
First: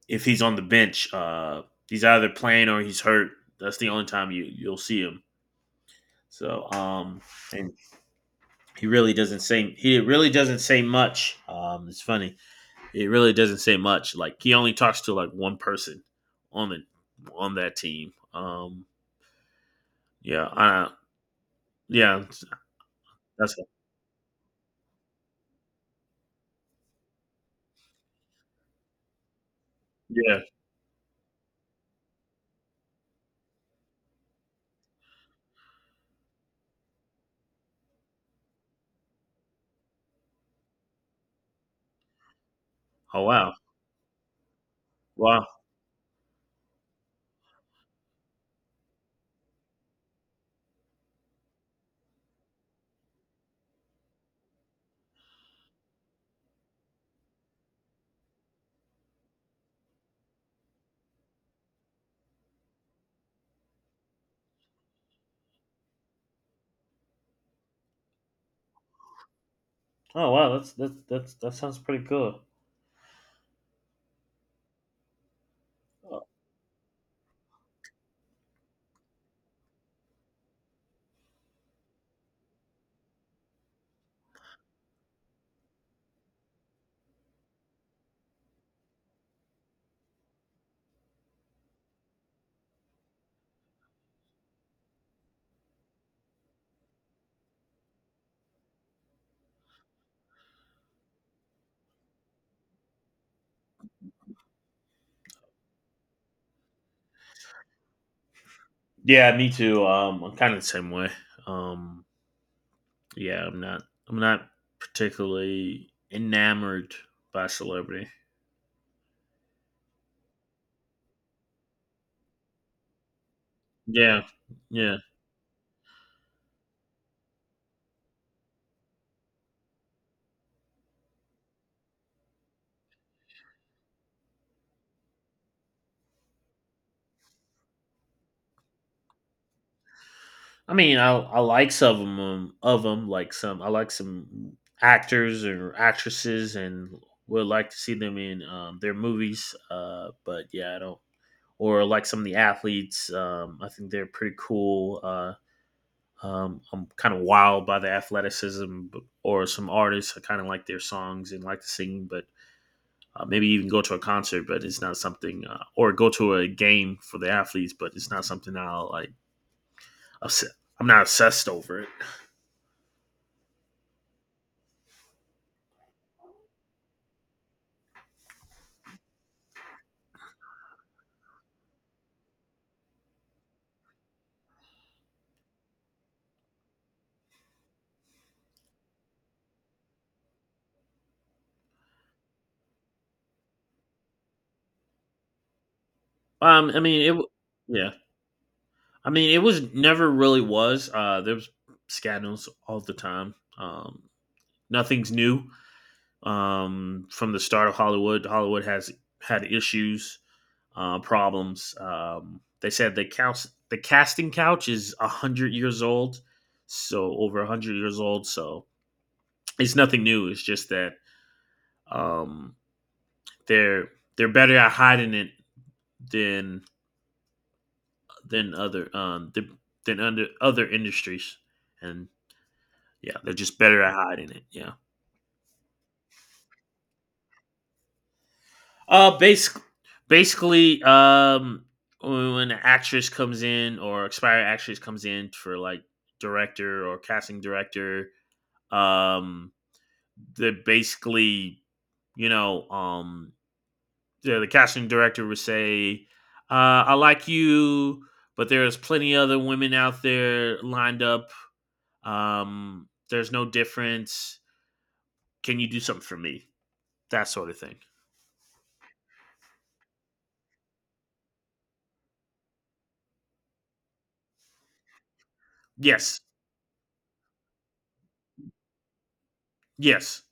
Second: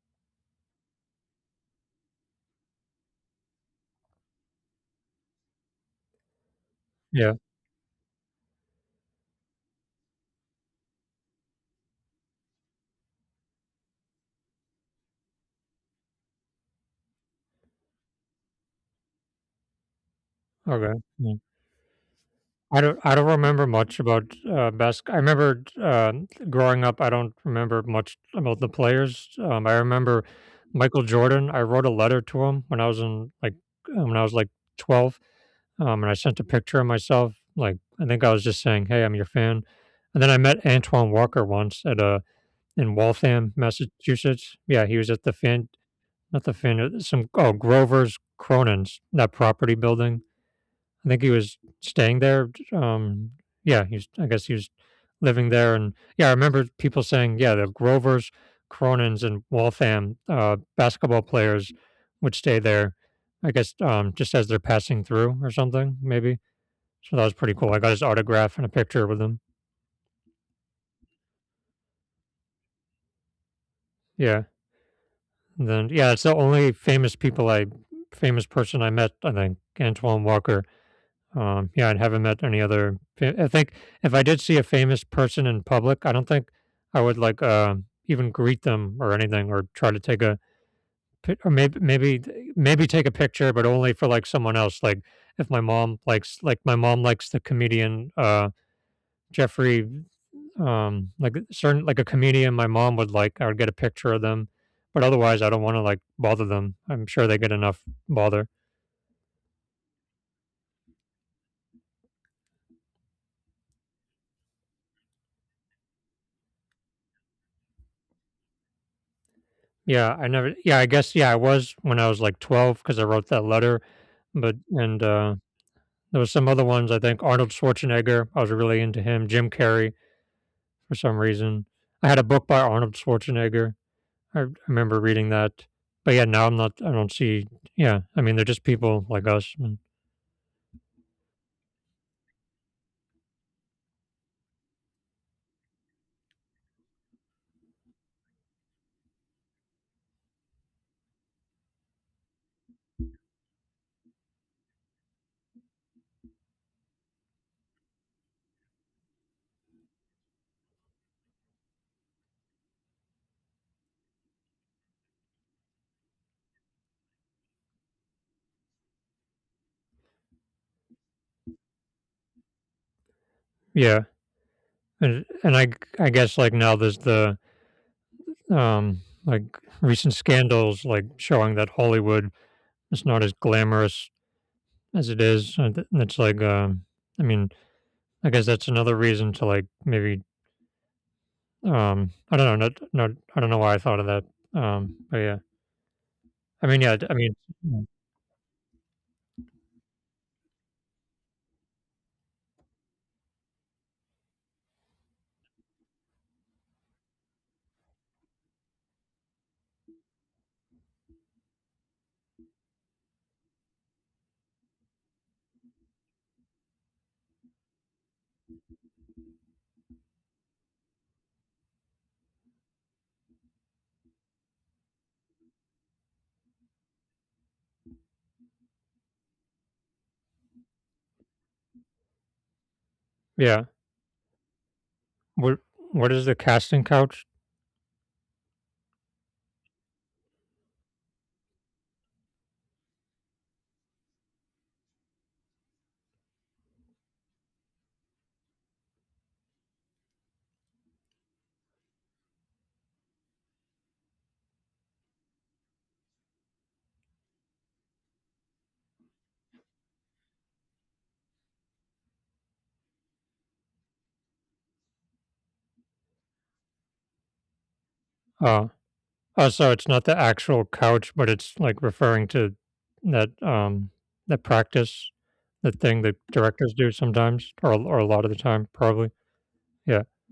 if he's on the bench. Uh, he's either playing or he's hurt. That's the only time you you'll see him. So um,
yeah,
and he really doesn't say he really doesn't say much. Um, it's funny. It really doesn't say much. Like he only talks to like one person on the on that team. Um, yeah, I
okay, mm.
yeah,
I don't I don't
that's
remember much about, uh, basket I remember uh, growing up, I don't remember much about the players, um, I remember
yeah.
Michael Jordan, I wrote a letter to him when I was in, like, uh, when I was, like, twelve, um, and I sent a picture of myself, like, I think I was just saying, "Hey, I'm your fan," and then I met Antoine Walker once at a in
Oh
Waltham,
wow.
Massachusetts. Yeah, he was at the
Wow.
Fan, not the Fan, uh, some oh Grover's Cronin's that property building. I think he was staying there. Um, yeah, he's I guess he was living there, and yeah, I remember people saying, yeah, the Grover's Cronin's in Waltham uh, basketball players would stay there. I guess um, just as they're passing through or something, maybe. So that was pretty cool. I got his autograph and a picture with him.
Oh wow. That's that's that's that sounds pretty cool.
Yeah. And then yeah,
Uh,
it's the only famous people I famous person I met. I think Antoine Walker. Um, yeah, I haven't met any other. I think if I did see a famous person in public, I don't think I would like uh, even greet them or anything, or try to take a pi- or maybe maybe maybe take a picture, but only for like someone else. Like if my mom likes like my mom likes the comedian uh, Jeffrey um, like uh, certain like a comedian my mom would like I would get a picture of them, but otherwise I don't want to like bother them. I'm sure they get enough bother.
yeah, me too. Um, I'm kind of the same way. Um, yeah, I'm not. I'm not particularly enamored by celebrity.
Yeah, I never yeah, I guess yeah, I was when I was like twelve because I wrote that letter,
Yeah,
but
yeah.
and uh there was some other ones I think Arnold Schwarzenegger, I was really into him, Jim Carrey for some reason. I had a book by Arnold Schwarzenegger. I r- remember reading that. But yeah, now I'm not I don't see yeah, I mean they're just people like us. And
I mean, I I like some of them. Of them, like some. I like some actors or actresses, and would like to see them in um, their movies. Uh, but yeah, I don't. Or like some of the athletes. Um, I think they're pretty cool. Uh, um, I'm kind of wild by the athleticism or some artists. I kind of like their songs and like to sing, but uh, maybe even go to a concert, but it's not something, uh, or go to a game for the athletes, but it's not something I'll like. Obs- I'm not obsessed over it.
yeah. And and I g- I guess like now there's the um, like recent scandals, like showing that Hollywood is not as glamorous as it is. And th- and it's like, um, I mean, I guess that's another reason to like maybe, um, I don't know, not, not, I don't know why I thought of that. Um, but yeah, I
Um, I
mean, yeah,
mean, it.
I
w-
mean, yeah.
Yeah, I mean, it was never really was. Uh, there was scandals all the time. Um, nothing's new. Um, from the start of Hollywood, Hollywood has had issues uh, problems. Um, they said the couch, the casting couch is one hundred years old, so over one hundred years old. So it's nothing new. It's just that um, they're they're better at hiding it than than other um, than under other industries, and yeah, they're just
Yeah.
better at hiding it. Yeah.
What, what is the casting couch?
Uh, basically, basically, um, when when an actress comes in or expired actress comes in for like director or casting director um, they basically, you know, um, the, the casting director would say, uh, "I like you, but there's plenty other women out there lined up. Um, there's no difference. Can you do something for me?" That sort of thing.
Um, Oh, so it's not the actual couch, but it's, like, referring to that, um, that practice, that thing that
Yes,
directors do sometimes or or a lot of the time, probably. Yeah,
yes,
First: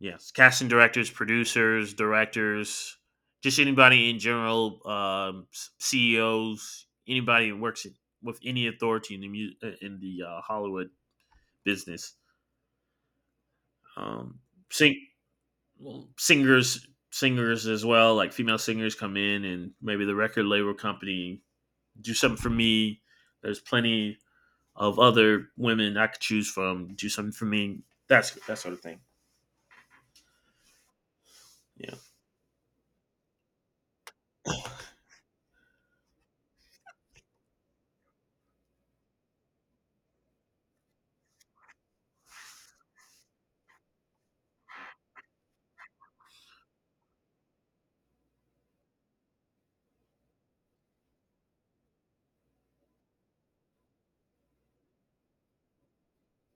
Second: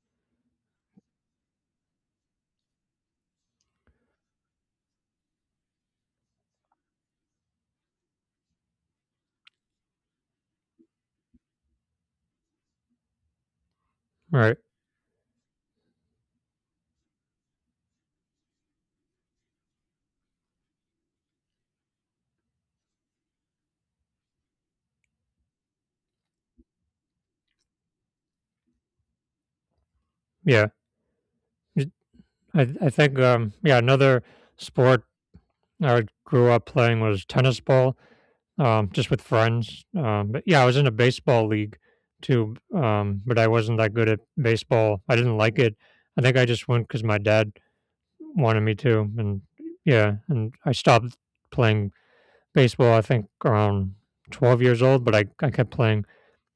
yes. Casting directors, producers, directors, just anybody in general, um, s- C E Os, anybody who works in, with any authority in the mu- uh, in the uh, Hollywood business. um,
right.
sing well, singers singers as well like female singers come in and maybe the record label company do something for me there's plenty of other women I could choose from do something for me that's that sort of thing
Yeah. It
yeah
I I think, um yeah, another sport I grew up playing was tennis ball, um, just with friends, um, but yeah, I was in a baseball league too, um, but I wasn't that good at baseball. I didn't like it. I think I just went because my dad wanted me to, and yeah, and I stopped playing baseball, I think around twelve years old, but I I kept playing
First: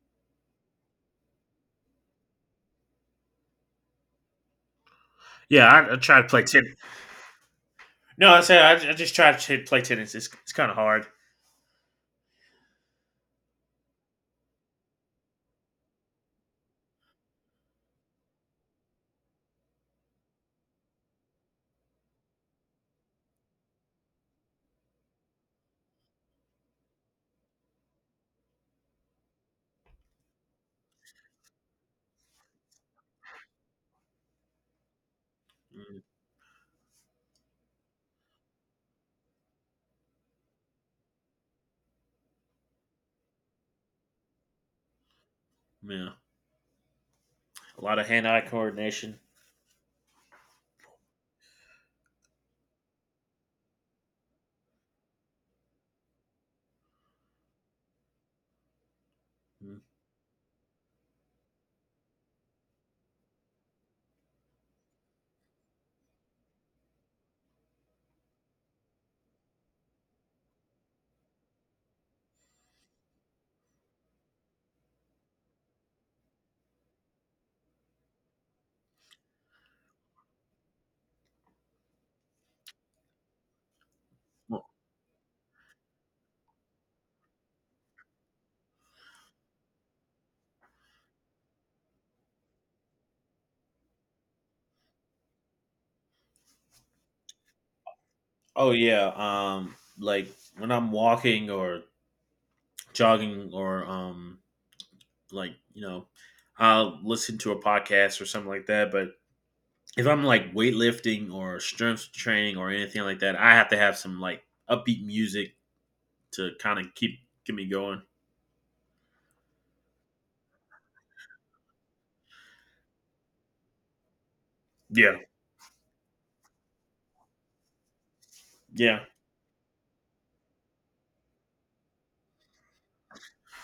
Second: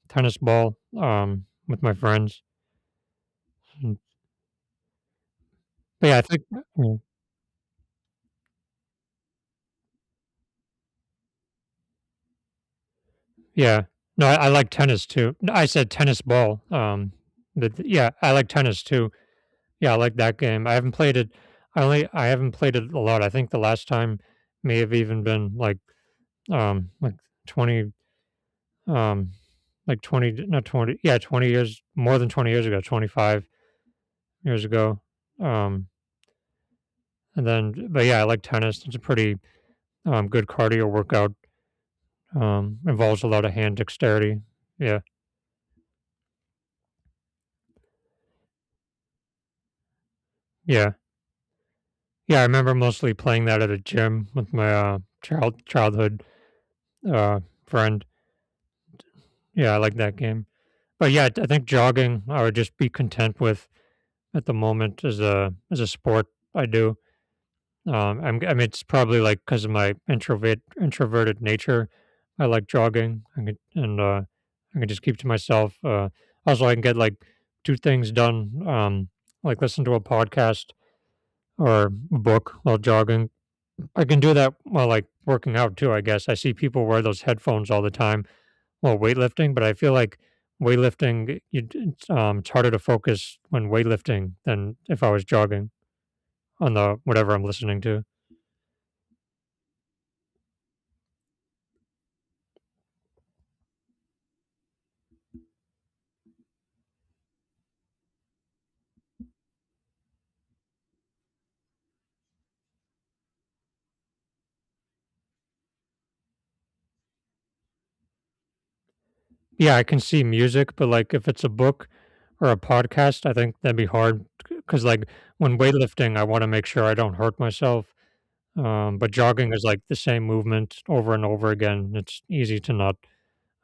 tennis ball, um, with my friends, and
yeah i, I
but yeah,
try
I
to play
think
tennis
mm,
no I say I, I just try to play tennis it's, it's kind of hard.
yeah. No, I I like tennis too. No, I said tennis ball, um, but th- yeah, I like tennis too. Yeah, I like that game. I haven't played it I only I haven't played it a lot. I think the last time may have even been like, um, like twenty um like twenty not twenty yeah twenty years more than twenty years ago twenty-five years ago. um
Mm,
and then but yeah I like tennis. It's a pretty um good cardio workout. Um involves a lot of hand dexterity. Yeah.
yeah a lot of hand-eye coordination.
Yeah. Yeah, I remember mostly playing that at a gym with my uh child childhood uh friend. Yeah, I
Mm.
like that game. But yeah I think jogging I would just be content with at the moment as a as a sport I do. Um, I'm, g- I am, I mean, it's probably like because of my introvert introverted nature. I like jogging. I could, and uh, I can just keep to myself. Uh, also, I can get like two things done. Um, like listen to a podcast or a book while jogging. I can do that
Well,
while like working out too. I guess I see people wear those headphones all the time while weightlifting, but I feel like weightlifting, you, it's, um, it's harder to focus when weightlifting than if I was jogging on the whatever I'm listening to.
oh yeah um like when I'm walking or jogging or um like you know I'll listen to a podcast or something like that. But if I'm like weightlifting or strength training or anything like that, I have to have some like upbeat music to kind of keep keep me going.
Yeah, I can see music, but like if it's a book or a podcast, I think that'd be hard because like
Yeah,
when weightlifting, I want to make sure I don't hurt myself. Um,
yeah,
but jogging is like the same movement over and over again. It's easy to not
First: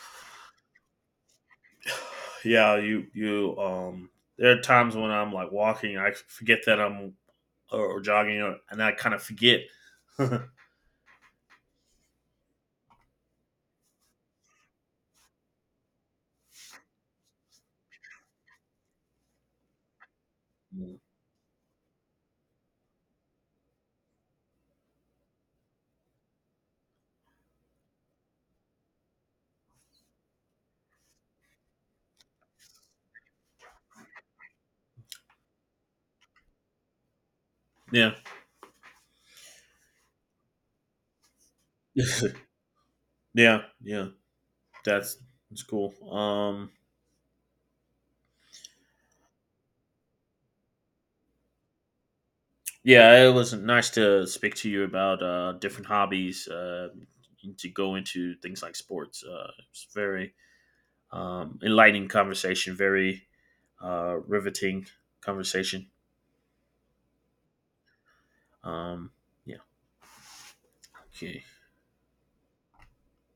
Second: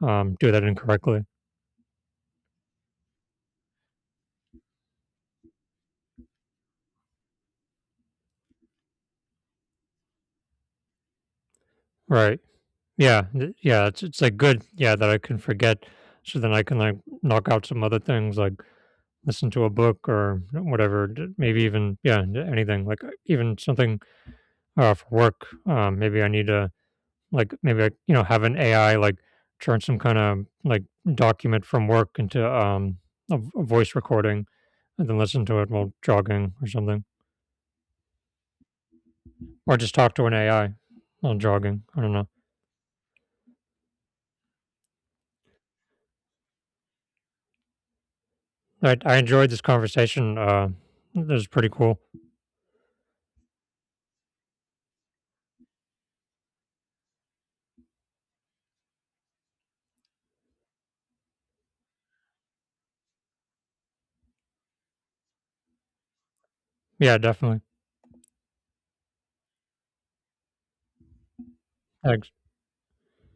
um, do that incorrectly.
yeah. You you um. There are times when I'm like walking, I forget that I'm or, or jogging, or, and I kind of forget.
Right. Yeah. th- Yeah. It's it's like good. Yeah, that I can forget, so then I can like knock out some other things, like listen to a book or whatever. d- Maybe even yeah, d- anything like uh, even something uh, for work. Um, maybe I need to like maybe I you know have an A I like turn some kind of like document from work into um a, v- a voice recording, and then listen to it while jogging or something,
yeah,
or just talk to an A I while jogging. I don't know.
yeah, yeah. That's that's cool. Um,
I I enjoyed this conversation. Uh, it was pretty cool.
yeah, it was nice to speak to you about uh, different hobbies uh, and to go into things like sports. Uh, it's very um, enlightening conversation, very uh, riveting conversation.
Yeah, definitely.
Um, yeah. Okay.
I